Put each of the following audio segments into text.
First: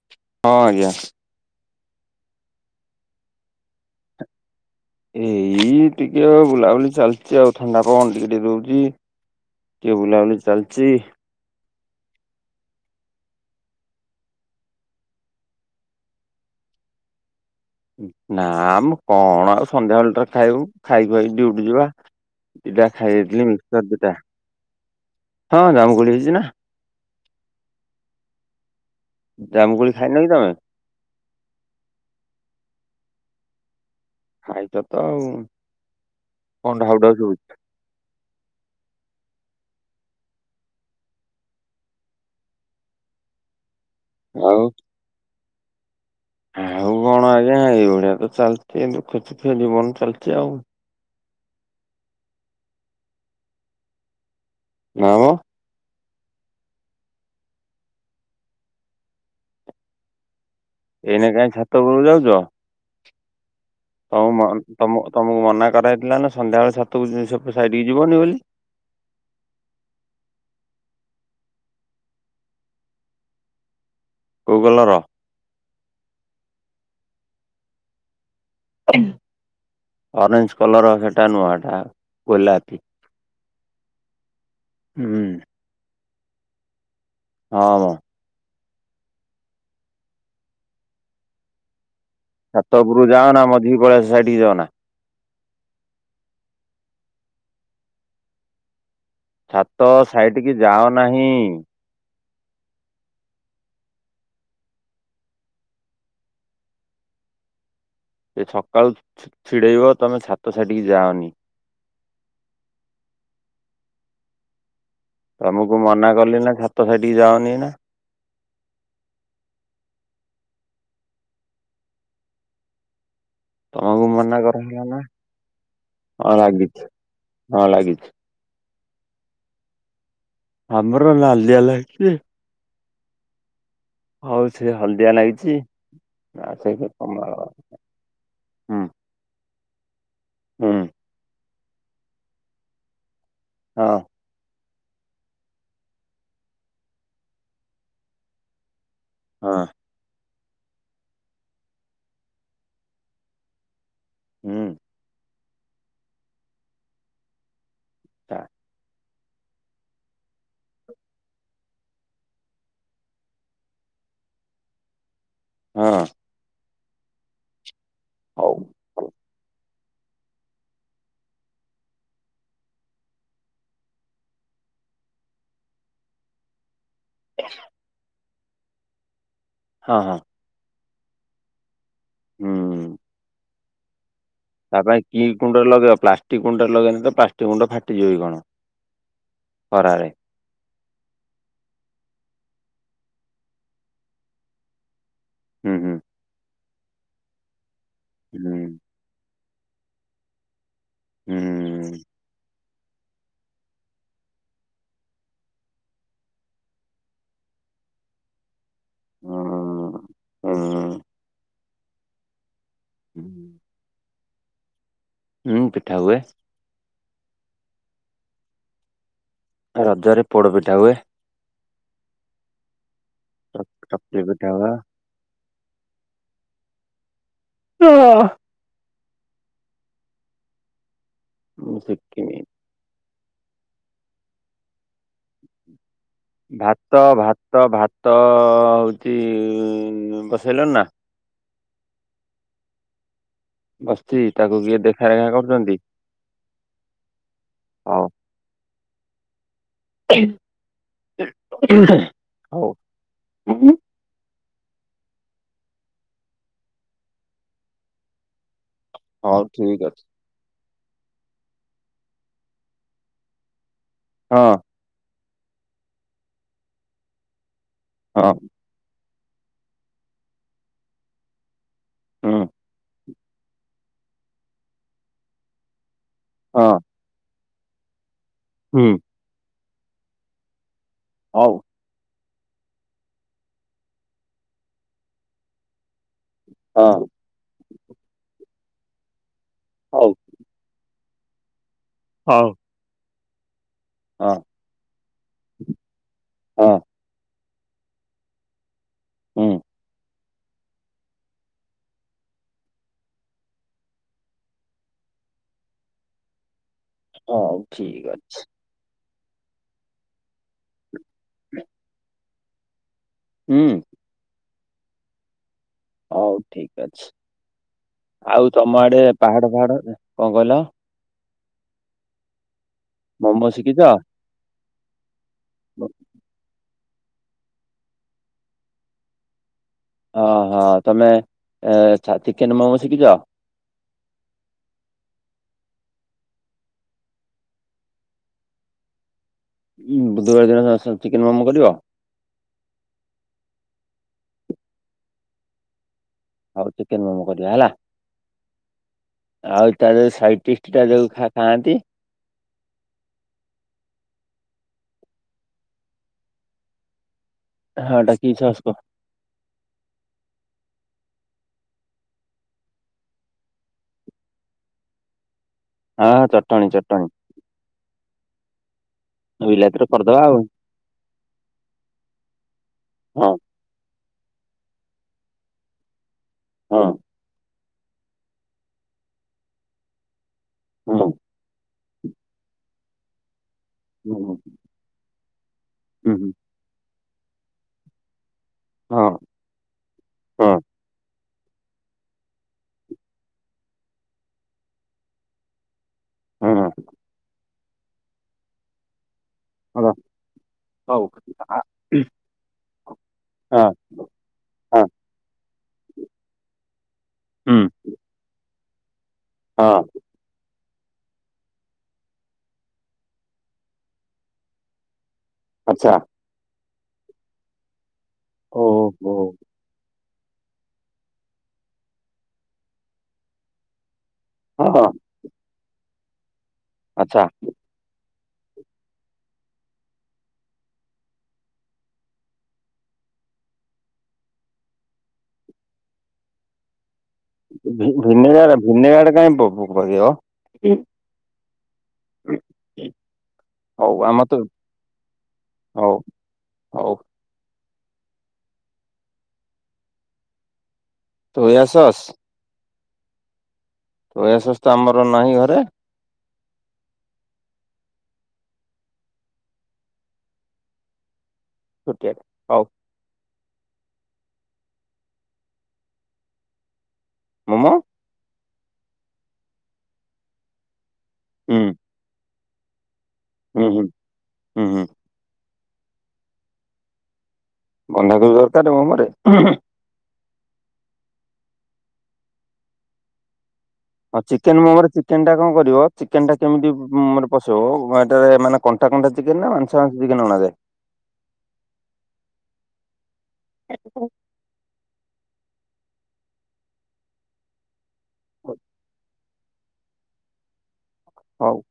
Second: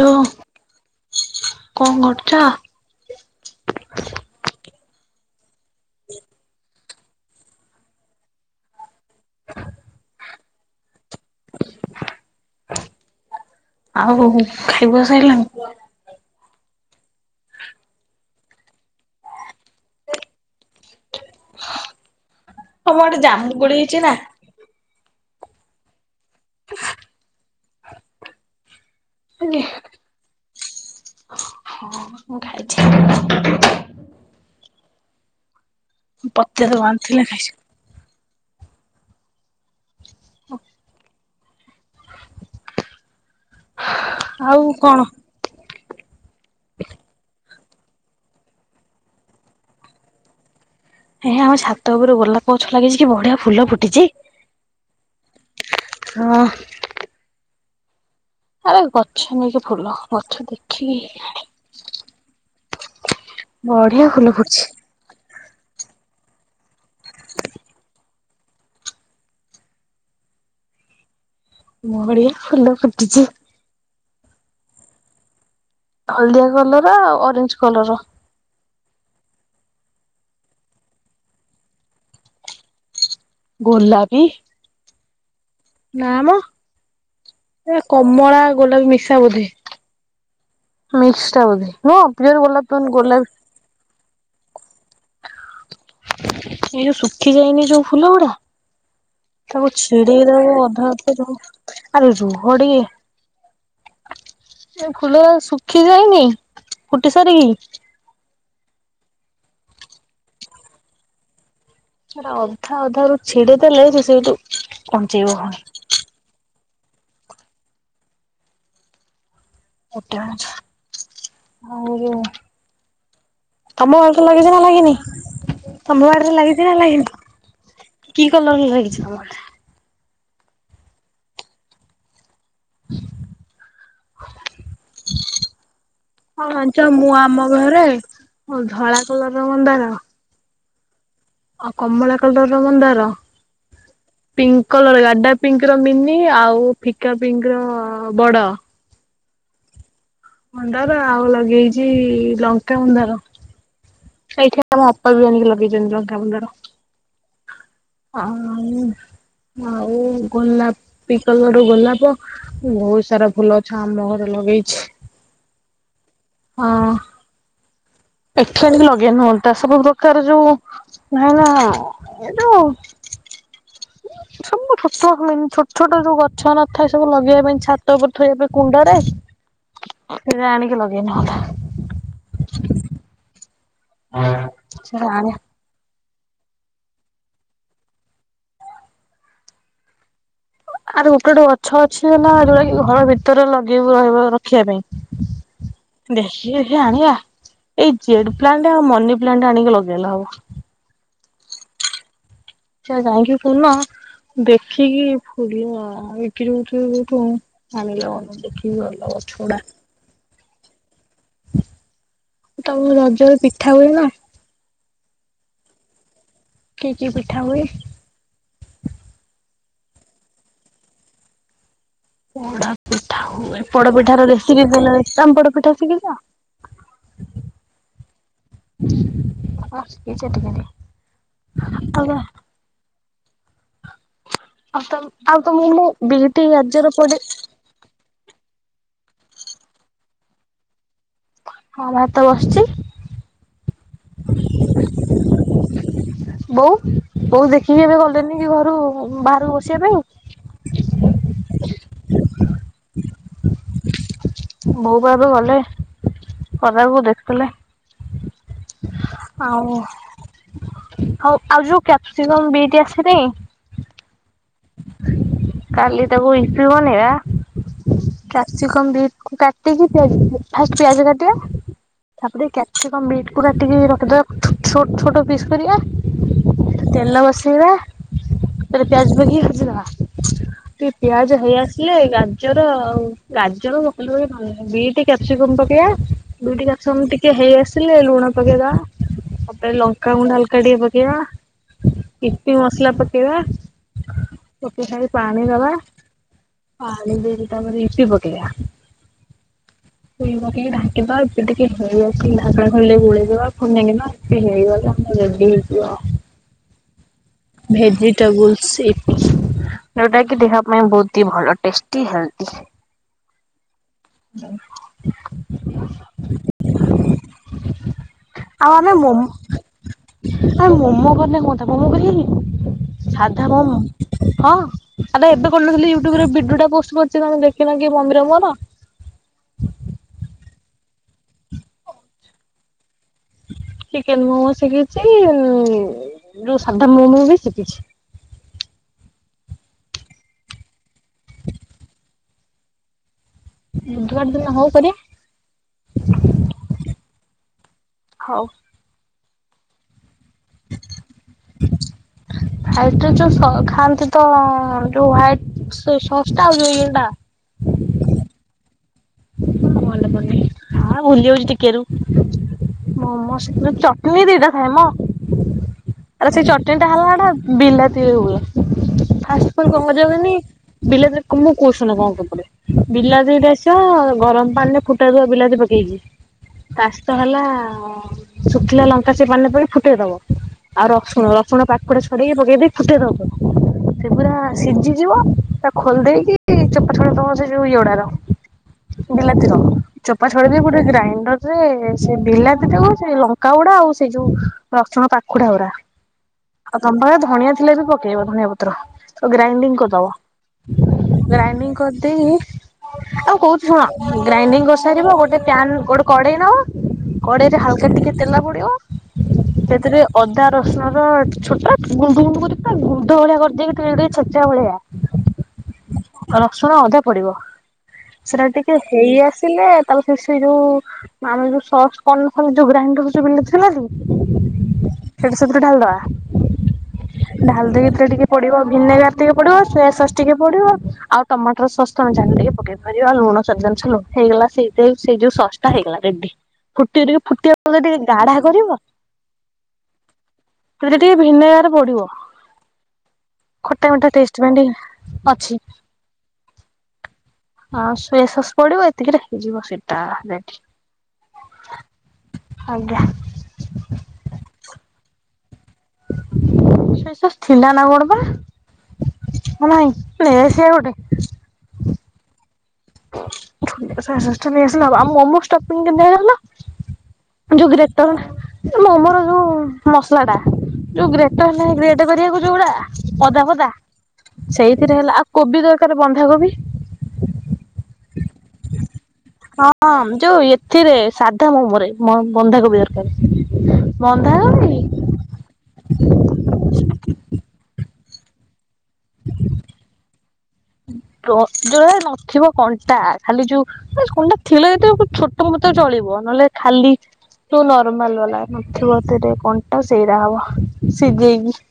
Hello ହଁ ଆଜ୍ଞା। କଣ କରୁଚ? ଏଇ ଟିକେ ବୁଲାବୁଲି ଚାଲିଚି ଆଉ ଥଣ୍ଡା ପବନ ଟିକେ ଟିକେ ଦଉଚି ଟିକେ ବୁଲାବୁଲି ଚାଲିଚି। ଆଉ ଖାଇ ଖୁଆ ସାଇଲଣି? ନା ମ କଣ ଆଉ ସନ୍ଧ୍ୟାବେେଳ ଟା ଖାଇବୁ ଖାଇ ଖୁଆକି ଡ଼ିଉଟି ଯିବା। ଦିଟା ତମ ଖାଇ ଆଡ଼େ ଦେଇଥିଲି ଜାମୁ କୋଳି ମିକ୍ସଚର ହେଇଚି ଦିଟା ନା? ହଁ ଜାମୁ କୋଳି ହେଇଚି ନା। ଜାମୁ କୋଳି ଖାଇନ କି ତମେ? ମୁଁ ଖାଇଛି ଖାଇଚ ତ ଆଉ। କଣ ଢାଉ ଢାଉ ଶୁଭୁଛି [unintelligible] ଆଉ କଣ? ଆଉ [unintelligible] ଏଇଭଳିଆ ତ ଚାଲଚି ଦୁଃଖ ସୁୁଖ ଜୀବନ ଚାଲିଚି ଆଉ। ଏ ଆମ ଛାତ ଉପରୁ ଗୋଲାପଗଛ ଲାଗିଛି କି ବଢିଆ ଫୁଲ ଫୁଟିଚି। ନାମ ହଁ। ଆରେ ଗଛ ନେଇକି ଫୁଲ ଗଛ ଦେ ଏଇନା କାଇଁ ଛାତ ଉପରକୁ ଯାଉଚ? ବଢିଆ ଫୁଲ ତମ ଫୁଟିଛି। ତମ ତମକୁ ମନା କରାହେଇଥିଲା ନା ସନ୍ଧ୍ୟା ବେଳେ ଛାତକୁ ସେପଟ୍ ସାଇଟ୍ କି ଯିବନି ବୋଲି। ବଢିଆ ଫୁଲ ଫୁଟିଚି। କୋଉ କଲର? ହଳଦିଆ କଲର ଆଉ ଅରେଞ୍ଜ କଲର। ଅରେଞ୍ଜ କଲର ସେଟା ନୁଆଁଟା ଗୋଲାପୀ। ଗୋଲାପି। ହୁଁ। ନା ମ। ହଁ ସେ ମ କମଳା ଗୋଲାପି ମିିସା ବୋଧେ। ମିକ୍ସ ଟା ବୋଧେ ନୁହଁ। ପିଓର ଗୋଲାପ ଛାତ ନୁହଁ ଉପୁରୁ ଗୋଲାପି ଯାଅନା ମଝିକି ପଳେଇ ଆସ ସାଇଟିକି ଯାଅନା। ଏଇ ଶୁଖି ଯାଇନି ଯୋଉ ଫୁଲ ଗୁଡା ତାକୁ ଛାତ ଛିଡେଇ ସାଇଟିକି ଦବୁ ଯାଅ ଅଧା ଅଧା ନାହିଁ ଯୋଉ ଆରେ ରୁ ଘଡିଏ ଏ ଫୁଲ ରା ଶୁଖି ଯାଇନି ଫୁଟି ସାରିକି? ଏଇ ସକାଳୁ ଛିଡେଇବ ତମେ ଛାତସାଇଟିକି ଯାଅନି। ସେରା ଅଧା ଅଧା ରୁ ଛିଡେଇଦେଲେ ସେ ସେଇଠୁ କଞ୍ଚେଇବ ପୁଣି ତମକୁ ମନା କଲି ନା ଛା ତ ସାଇଟି କି ଯାଅନି ଏଇନା। [unintelligible] ଆଉ ଯୋଉ ଆମ ତମକୁ ଆଡରେ ମନା ଲାଗିଛି ନା କରାହେଲା ଲାଗିନି ତମ ବାଡିରେ ଲାଗିଛି ନା ହଁ ଲାଗିଛି। ଲାଗିନି କି କଲର ଲାଗିଛି? [inaudible] ଆମର ନାଲିଆ ଲ ହେଛି ହଉ ସେ ହଳଦିଆ ଲାଗିଛି ହଁ ନା ସେ ଜାଣିଛ କ ମୁଁ ଆମ ଘରେ ହୁଁ ଧଳା କଲରର ମନ୍ଦାର ହୁଁ। ଆଉ କମଳ କଲର ମନ୍ଦାର। ହଁ। ପିଙ୍କି କଲର ଗାଡା ପିଙ୍କ ର ମିନି ଆଉ ଫିକା ପିଙ୍କ ର ବଡ ହଁ ମୁଣ୍ଡାର ଆଉ ଲଗେଇଛି ଲଙ୍କା ମନ୍ଦାର। ହୁଁ ସେଇଠି ଆମ ଅପା ବି ଆଣିକି ଲ ଲଗେଇଛନ୍ତି ଲଙ୍କା ମନ୍ଦାର। ହ ଆଉ ଗୋଲାପିକଲର ଗୋଲାପ ବହୁତ ସାରା ଫୁଲ ଗଛ ଆମ ଘରେ ଲଗେଇଛି। ହଁ। ହଁ। ହଉ। ଏଠି ଆଣୀକି ଲଗେଇ ନୁହନ୍ତା ସବୁ କରଛୁ ହେଲା ଏ ଯୋଉ ସବୁ ଛତୁଆ ହୁଏନି ଛୋଟ ଛୋଟ ଯୋଉ ଗଛ ନ ଥାଏ। ସବୁ ଲଗେଇ ପାଇଁ ଛାତଉପରେ ଥୋଇ ଏବେ କୁଣ୍ଡରେ ହଁ ହଁ ସେରା ଆଣିକି ଲଗେଇ [inaudible] ହୁଁ। ତା ପାଇଁ ସେରା କି ଆଣି କୋଣ୍ଡରେ ଲଗେଇବା ପ୍ଲାଷ୍ଟ କି ଗୁଣ୍ଡ ଲଗେଇଲେ ତ ପ୍ଲାଷ୍ଟ ଗୁଣ୍ଡ ଫାଟିଯିବି କଣ ଖରାରେ ଆର୍ ଗୋଟେ ଗୋଟେ ଗଛ ଅଛି ନା ଯୋଉଟା କି ଘର ଭିତରେ ଲଗେଇ ରହିବ ରଖିବା ପାଇଁ ହୁଁ ହୁଁ ଏ ଏ ଆନୀ ଆ ଏଇ ଜେଡ ହୁଁ ପ୍ଲାଣ୍ଟ ଆଉ ମନି ପ୍ଲାଣ୍ଟ ଆଣିକି ଲଗେଇ ଲେ ହେବ। ହୁଁ ସେ ଯାଇକି ପୁନ ଦେଖିକି ଫୁଲ ବିକ୍ରି ହଉଥିବ କଉଠୁ ଆଣିଲେ ହେବ। ଭଲ ଗଛ ଗୁଡା। ହଁ ହଁ। ତବ ରଜରେ ପିଠା ହୁଏ ନା ହୁଁ ପିଠା ହୁଏ। କି କି ପିଠା ହୁଏ? ରଜରେ ପୋଡ ପିଠା ହୁଏ। ପୋଡାପିଠା ହୁଏ ଚକୁଳି ପୋଡପିଠାର ପିଠା ରେସିପ୍ ହୁଏ। [unintelligible] ତମେ ପୋଡପିଠା ଶିଖିଚ? [inaudible] ହଁ ଶିକିଚ ଯେ ଟିକେ ଟିକେ। ମୁଁ ଆଉ କଣ? ଶିକିନି ଆଉ ତମ ଆଉ ତମକୁ ମୁଁ ବିଟି ଗାଜର ଭାତ ପୋଡି ଭାତ ଭାତ ହୋ ତି ବସେଇଲଣି ନା? ହଁ ଭାତ ବସଚି। ବସଚି ତାକୁ କିଏ ଦେଖାରେଖା କରୁଚନ୍ତି? ବୋଉ ବୋଉ ଦେଖିକି ଏବେ ଗଲେନି କି ଘରୁ ବାଆରେ ବସ୍ ହୋଉ। ଉ ବୋଉ ପା ଏବେ ଗଲେ। ପଦାକୁ ଦେଖଥୁଲେ। ହଉ ଠିକଅଛି। ହୋଉ ଆଉ ଯୋଉ କ୍ୟାପସିକମ ବିଇଟି ଆସିନେଇ ହଁ। କାଲି ତାକୁ ୟିପି ବନେଇବା। ହଁ କ୍ୟାପସିକମ୍ ବିଟ୍ କାଟିକି ପିଆଜ ଫିଆଜ୍ ଫାଷ୍ଟ ପିଆଜ କାଟିବା। ହୁଁ ତାପରେ କ୍ୟାପସିକମ୍ ବିଟ୍ ପୁରାଟିକି ରଖିଦବା ଛୋ-ଛୋଟ୍ ଛୋଟ ପିସ୍ କରିବା। ହଁ ତେଲ ବସେ ପିବା ତାପରେ ହୁଁ ପିଆଜ ପକେଇକି ଭାଜିଦବା ଟିକେ ପିଆଜ ହେଇ ହଉ ଆସିଲେ ଗା ଗାଜର ଆଉ ଗାଜର ପକେଇିଲେ ବି ଭଲ ଲାଗି ବିଟ କ୍ୟାପସିକମ ପକେଇବା ଦୁଇଟି ହଁ। କ୍ୟାପସିକମ୍ ଟିକେ ହେଇ ଆସିଲେ ଲୁଣ ପକେଇଦବା। ହଉ। ଲଙ୍କାଗୁଣ୍ଡ ହାଲକା ଟିକେ ପ କେଇବା ହଉ। ୟିପି ମସଲା ପ ପକେଇବା। ହଁ। ଖାଇ ପାଣି ଦବା ହଁ ତାପରେ ୟୁପି ପକେଇବା ହଁ ପୁଇ ଢାକିବା ଟିକେ ହେଇଗ ଢାକ ଖେଳିଲେ ବୁଳେଇଦବା ଫୁଣିଗିବାେ ହେଇଗଲେ ଆମର ରେଡି ହେଇଯିବ ହଉ ଆଉ ଠିକ ଅଛି। ଭେଜିଟେବୁଲସ୍ ଯୋଉଟା କି ଦେହ ପାଇଁ ବହୁତ ଭଲ ଟେଷ୍ଟି ହେଲ [inaudible] ହୁଁ। [inaudible] ହଉ ଠିକ ଅଛି। ଆଉ ତମ ଆମେ ଆଡେ ମୋମୋ ପାହାଡ ଫାହାଡ କଣ କହିଲ? ତ ମୁ [inaudible] ସାଧା ମୋମୋ ମମ ଶିଖିଛ? ହଁ। ଆ ଏବେ କରିୁନଥିଲେ ୁଟ୍ୟୁବରେ ବିଡୋଟା ପୋଷ୍ଟ ଛି ତମେ ଦେଖିନ କି ମନ୍ଦିର ମର? ହଁ ହଁ। ତମେ ଏ-ଛାତି କେେମାଁସିକି ଯଅ ଚିକେନ ମୋମୋ ଶିଖିଛି ମ- ମ୍ ଯୋଉ ସାଧା ମୋମୋ ବି ଶିଖିଛି। ବୁ-ବୁଧବାର ଦିନ ସ-ସଚିକେନ ମୋମୋ କରିବ। ବୁଧବାର ଦିନ ହଉ କରିଆ। ଆଉ ଚିକେନ ମୋମୋ କରିବା ହେଲା। ହଉ। ଆଉ ତାର ସାଇ ତିଷ୍ଟା ଦେଉ ଖା ଖାଆନ୍ତି। ହାଇଟରେ ଯୋଉ ସ-ଖାଆନ୍ତି ତ-ଅଂ ଯୋଉ ହଟ ଶସ୍ତା ହଉ ଇଏଟା। ହଁ ଡାକିଛ ଅସ୍କ। କଅଣ ମନେପଡୁନି ହଁ ଭୁଲି ଯାଉଛି ଟିକେ ର ମମୋ ସେଥିରୁ ଚଟନୀ ଦିଟା ଥାଏ ମ। ହଁ ଆରେ ସେଇ ଚଟଣୀ ଚଟଣିୀ ଟା ଚଟଣୀ ହେଲା ଟା ବିଲାତିରି ହୁଏ। [inaudible] ଫାଷ୍ଟ ଫ ବିଲାତିରେ କରିଦବା କାଉନି ଆଉ। ବିଲାତି ମୁଁ କହୁସନ କଣ କେପଡ ହଁ ବିଲାତିିନଟ ଆ ଅଁ ଗରମ ପାଣିରେ ଫୁଟା ଧୁଆ ବିଲାତି ପକେଇଚି। ହଁ ତାଶ ତ ହେଲା ହଁ ଶୁଖିଲା ଲଙ୍କା ସେ ପାନେ ପଣି ଫୁଟେଇଦବ। ଆଉ ହଁ ରସୁଣ ରସୁଣ ପା କୋଡ଼ଛେ ପେଇେ କୁଟେ ଦ। [inaudible] ସେ ହୁଁ ପୁରା ହୁଁ, ସିଝିଯିବ। ହୁଁ, ଖୋଲଦେକି ଇ ଚୁପ୍ ଆ ତମର ସେ ଯଉ ଈଓଡାର। ହଁ ବିଲାତିର ଚୋପା ହଁ ଛଡେ଼ଇବି ଗୋଟେ ଗ୍ରାଇଣ୍ଡର ସେ ସେ ବିଲାତିଟାକୁ ସେ ଲଙ୍କା ଗୁଡା ଆଉ ସେଇ ଯୋଉ ରସୁଣ ପାଖୁଡା ଗୁଡା। ହଁ ହଁ ଆଉ ତମ ପାଖରେ ଧଣିଆ ଥିଲେ ବି ପକେଇବ ଧନିଆ ପତ୍ର। ଗ୍ରାଇଣ୍ଡିଙ୍ଗ ହଉ। କରିଦବ ଗ୍ରାଇଣ୍ଡିଙ୍ଗ ଆ- କରିଦେଇି ଆଉ କହୁ ଗ୍ରାଇଣ୍ଡିଙ୍ଗ କରିସାରିବ ଗୋଟେ ପ୍ୟାନ୍ ଗୋଟେ କଡେଇ ନବ କଡେଇରେ ହାଲକା ଟିକେ ତେଲ ପୁଡ଼ିିବ ସେଥିରେ ଅଦା ର ସୁଣ ର ଛୋଟ ଗୁଣ୍ଡୁ ଗୁଣ୍ଡୁ କରିକି ଗ୍ରୁଧ ଭଳିଆ କରିଦେଇକି ଟିକେ ଟିକେ ଛେଚା ଭଳିଆ। ଆଚ୍ଛା। ଶୁଣ ଅଧା ପଡିବ। ସେଟା ଟିକେ ହେଇ ଆସିଲେ ଆଉ ଯୋ ସେଇ ଯୋଉ ଆମେ ଯୋଉ ସସ୍ ପନ ଯୋଉ ଗ୍ରାଇଣ୍ଡର ସବୁ ହେଇ ନ ଥିଲା କି [unintelligible] ସେଥିରେ ଢାଳିଦେବା। ଢାଳି ଦେଇକି ସେ ଟିକେ ପଡିବ ଭିନେଗାର ଟିକେ ପଡିବ ସୋୟା ସସ୍ ଟିକେ ପଡିବ ଆଉ ଟମାଟର ସସ୍ ତମେ ଜାଣିଦେଇକି ପକେଇବ ରିବ ଲୁଣ ସ୍ବାଦ ଅନୁସାରେ ଲୁଣ ହେଇଗଲା ସେଇ ସେଇ ଯୋଉ ସସ୍ ଟା ହେଇଗଲା ରେଡି ଫୁଟ ଟିକେ ଟିକେ ଫୁଟିବା ପରେ ଟିକେ ଗାଢା କରିବ ଭିନେଗାରଟା କାଇଁ ପ ପ ପକେଇବ? ଟିକେ ଭିନେଗାର ପଡିବ ଖଟା ହଉ ମିଠା ଆମର ତ ଟେଷ୍ଟ ପାଇଁ ଅଛି। ହଉ, ହଉ ଆଉ ସୋୟା ସସ୍ ପଡିବ ଏତିକି ରେ ହେଯିବ ସେଇଟା ରେଡି। ସୋୟା ସସ୍, ଆଜ୍ଞା। ସୋୟା ସସ୍ ତ ଆମର ନାହିଁ ଘରେ। ସୋୟା ସସ୍ ଥିଲା ନା କଣ ବା ନାହିଁ ନେଇ ଆସିବା ଗୋଟେ। ଛୋଟିଆଟେ। ହଉ। ଓ ସୋୟା ସସ୍ ଟା ନେଇ ଆସିଲେ ହବ ଆଉ ମମୋସ୍ ଷ୍ଟପିଙ୍ଗ ଟ କେମିତା। [unintelligible] ଯୋଉ ମୋମୋ? ଗ୍ରେଟ ମୋମୋର ଯୋଉ ମସଲା ଟା। ତୁ ଗ୍ରେଟର ହୁଁ, ନାଇଁ ଗ୍ରେଟ କରିବାକୁ। ଯୋଗୁଡ଼ା ଅଦା ହୁଁ, ଫଦା ହୁଁ, ହୁଁ, ହୁଁ, ସେଇଥିରେ ହେଲା ଆଉ କୋବି ଦରକାର କାର ବନ୍ଧାକୋବି ବନ୍ଧାକୋବି ଦରକାର ମୋମୋ ରେ। ହଁ ଯୋଉ ଏଥିରେ ସାଧା ମୋମୋରେ ବନ୍ଧାକୋବି ଦରକାର। ହଁ ଚିକେନ ବନ୍ଧାକୋବି ମୋମୋରେ ଚିକେନ ଟା କଣ କରିବ ଚିକେନ ଟା କେମିତି ମାନେ ପଶେଇବ। ହ୍ୱାଟ ତା ମାନେ କଣ୍ଟା କଣ୍ଟା ଚିକେନ ନା ମାଂସ ମାଂସ ଦେଖିକି ଅଣାଯାଏ? ଯୋ ଯୋଉରାରେ ନଥିବ କଣ୍ଟା ଖାଲି ଯୋଉ ବାସ କଣ୍ଟା ଥିଲେ ବି ତ ଛୋଟ ମତେ ଚଳିବ ନହେଲେ ଖାଲି ତ ନର୍ ମାଲ୍ ବାଲା ନଥିବ ସେଥିରେ। କଣ୍ଟା ସେଇରା ହବ। ସିଜେଇବି। ହଉ,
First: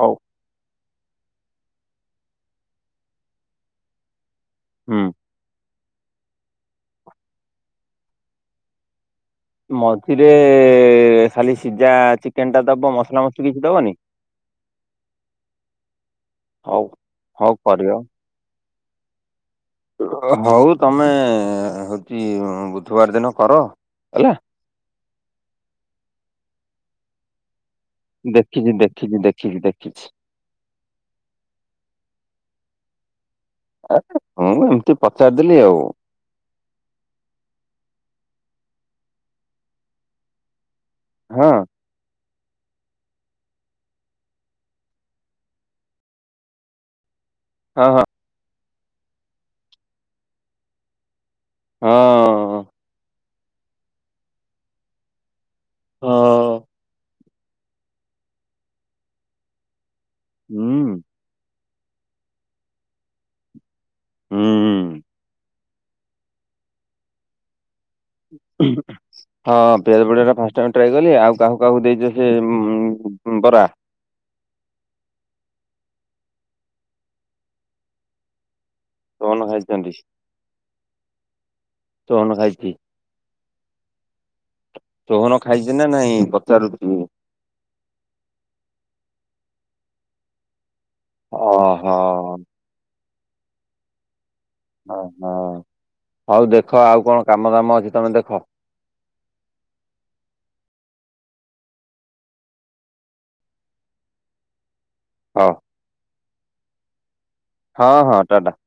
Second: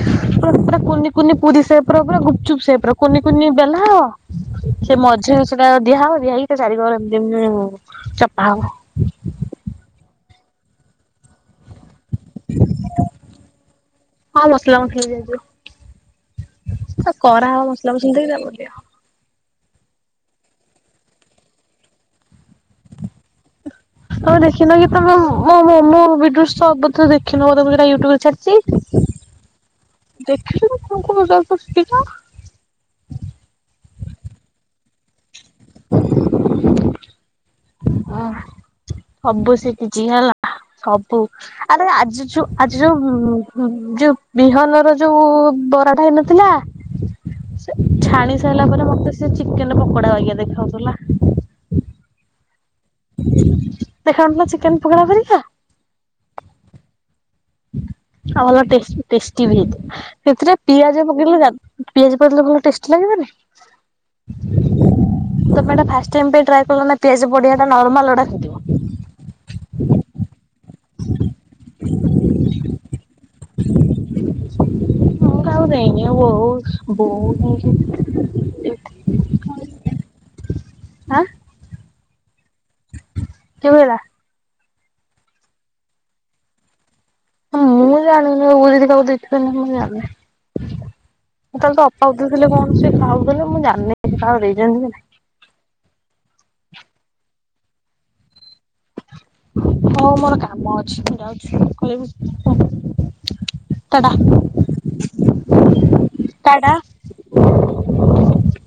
ହଉ, କୁନି କୁନି ପୁରୀ ସେପ୍ ପୁରା ପୁରା ଗୁପଚୁପ ସେପ୍ ର କୁନି କୁନି ବେଲା ହବ ହୁଁ। ସେ ମଝିରେ ସେ ଦିଆ ହବ ଦିଆ ହେଇକି ତା ଚାରିକର ଏମତି ଏମତି ଚପା ହବ। ମଝିରେ ଖାଲି ସିଝା ଚିକେନ ଟା ଦବ ମସଲା ମସଲି କିଛି ଦବନି? ହଁ ମସଲା ମସଲି ହଉ ଦିଆଯିବ। ହଉ କରାହେବ କରିବ ମସଲା ମସଲି ଟିକେ ତାପରେ ଦିଆହେବ। ହଉ ତମେ ହଉଛି ବୁଧବାର ଦିନ କର ହେଲା ଆଉ ଦେଖିନ କି ତମେ ମୋ ମୋମୋ ବି ସବୁ ତ ଦେଖିନ ବୋଧେ ତମେ ୟୁଟ୍ୟୁବ୍ ରେ ଛାଡିଛି। ଦେଖିଛି ଦେଖିଛି ଦେଖିଛି ଦେଖିଛି ଦେଖିବ [unintelligible] ଆରେ ମୁଁ ଏମିତି ପଚାରିଦେଲିି ଆଉ। ଓ ସବୁ ଶିଖିଚି ହେଲା। ସବୁ ହଁ ଆରେ ଆଜି ଯୋଉ ଆଜି ଯୋଉ ଯୋଉ ବିହନର ଯୋଉ ବରାଟା ହେଇନଥିଲା? ଛା ହଁ ହଁ ଛାଣି ସାର ଦେଖିଲା ପରେ ମତେ ସେ ଚିକେନ ପକୋଡା ବାଗିଆ ଦେଖାଯାଉଥିଲା। ହଁ ଦେଖାଯାଉନଥିଲା ଚିକେନ ପକୋଡା ପରିକା? ହଁ। ଆଁ ଭଲ ଟେଷ୍ଟ ଟେଷ୍ଟି ବି ହେଇଥିଲା। ସେଥିରେ ହୁଁ ପିଆଜ ପକେଇଲେ ଯା ପିଆଜ ପକେଇଥିଲେ ଭଲ ଟେଷ୍ଟି ଲାଗିବନି। ହୁଁ ତ ମ୍ୟାଡ଼ାମ ଫାଷ୍ଟ ଟାଇମ ପାଇଁ ଟ୍ରାଏ କଲ ନା ପିଆଜ ପଡ଼ିଆଟା ହଁ ପିଆଜ ପଡ଼ିଆ ଟା ଫାଷ୍ଟ ଟାଇମ ଟ୍ରଏ ଆଉ କାହା କାହାକୁ ଦେଇଛ ସେ ବରା ମୁଁ କାହାକୁ ଦେଇନି ଆଉ ବୋ ବୋଉ ବୋଉ ହୋଉ [unintelligible] କଣ ଖାଇଛନ୍ତି? ଆଁ ତୁ ଖାଇ କେବେ ହେରା ରୋହନ ଖାଇଛି ନା ନାଇଁ ପଚାରୁଛି ମୁଁ ମୁଁ ଜାଣିନି ମୁଁ ଯଦି କାହାକୁ ଦେଖିନି ମୁଁ ଜାଣିନି ମୁଁ ତା ଓହୋ ଅପାକୁ ଦେଇଥିଲି କଣ ସେ ଖାଉ ଭାଇ ମୁଁ ଜାଣିନି ଯଦି କାହାକୁ ଦେଇଚି ଅହ ହଉ ଦେଖ ଆଉ କଣ କାମ ଭଲ କାମ ଅଛି ତମେ ଦେଖ ହଁ ମୋର କାମ ଅଛି ମୁ ଯାଉଛି କହିବୁ [unintelligible] ଟା ଟା। ହଁ। ତାଇ ନାଁ। ହଁ ହଁ ଟାଟା।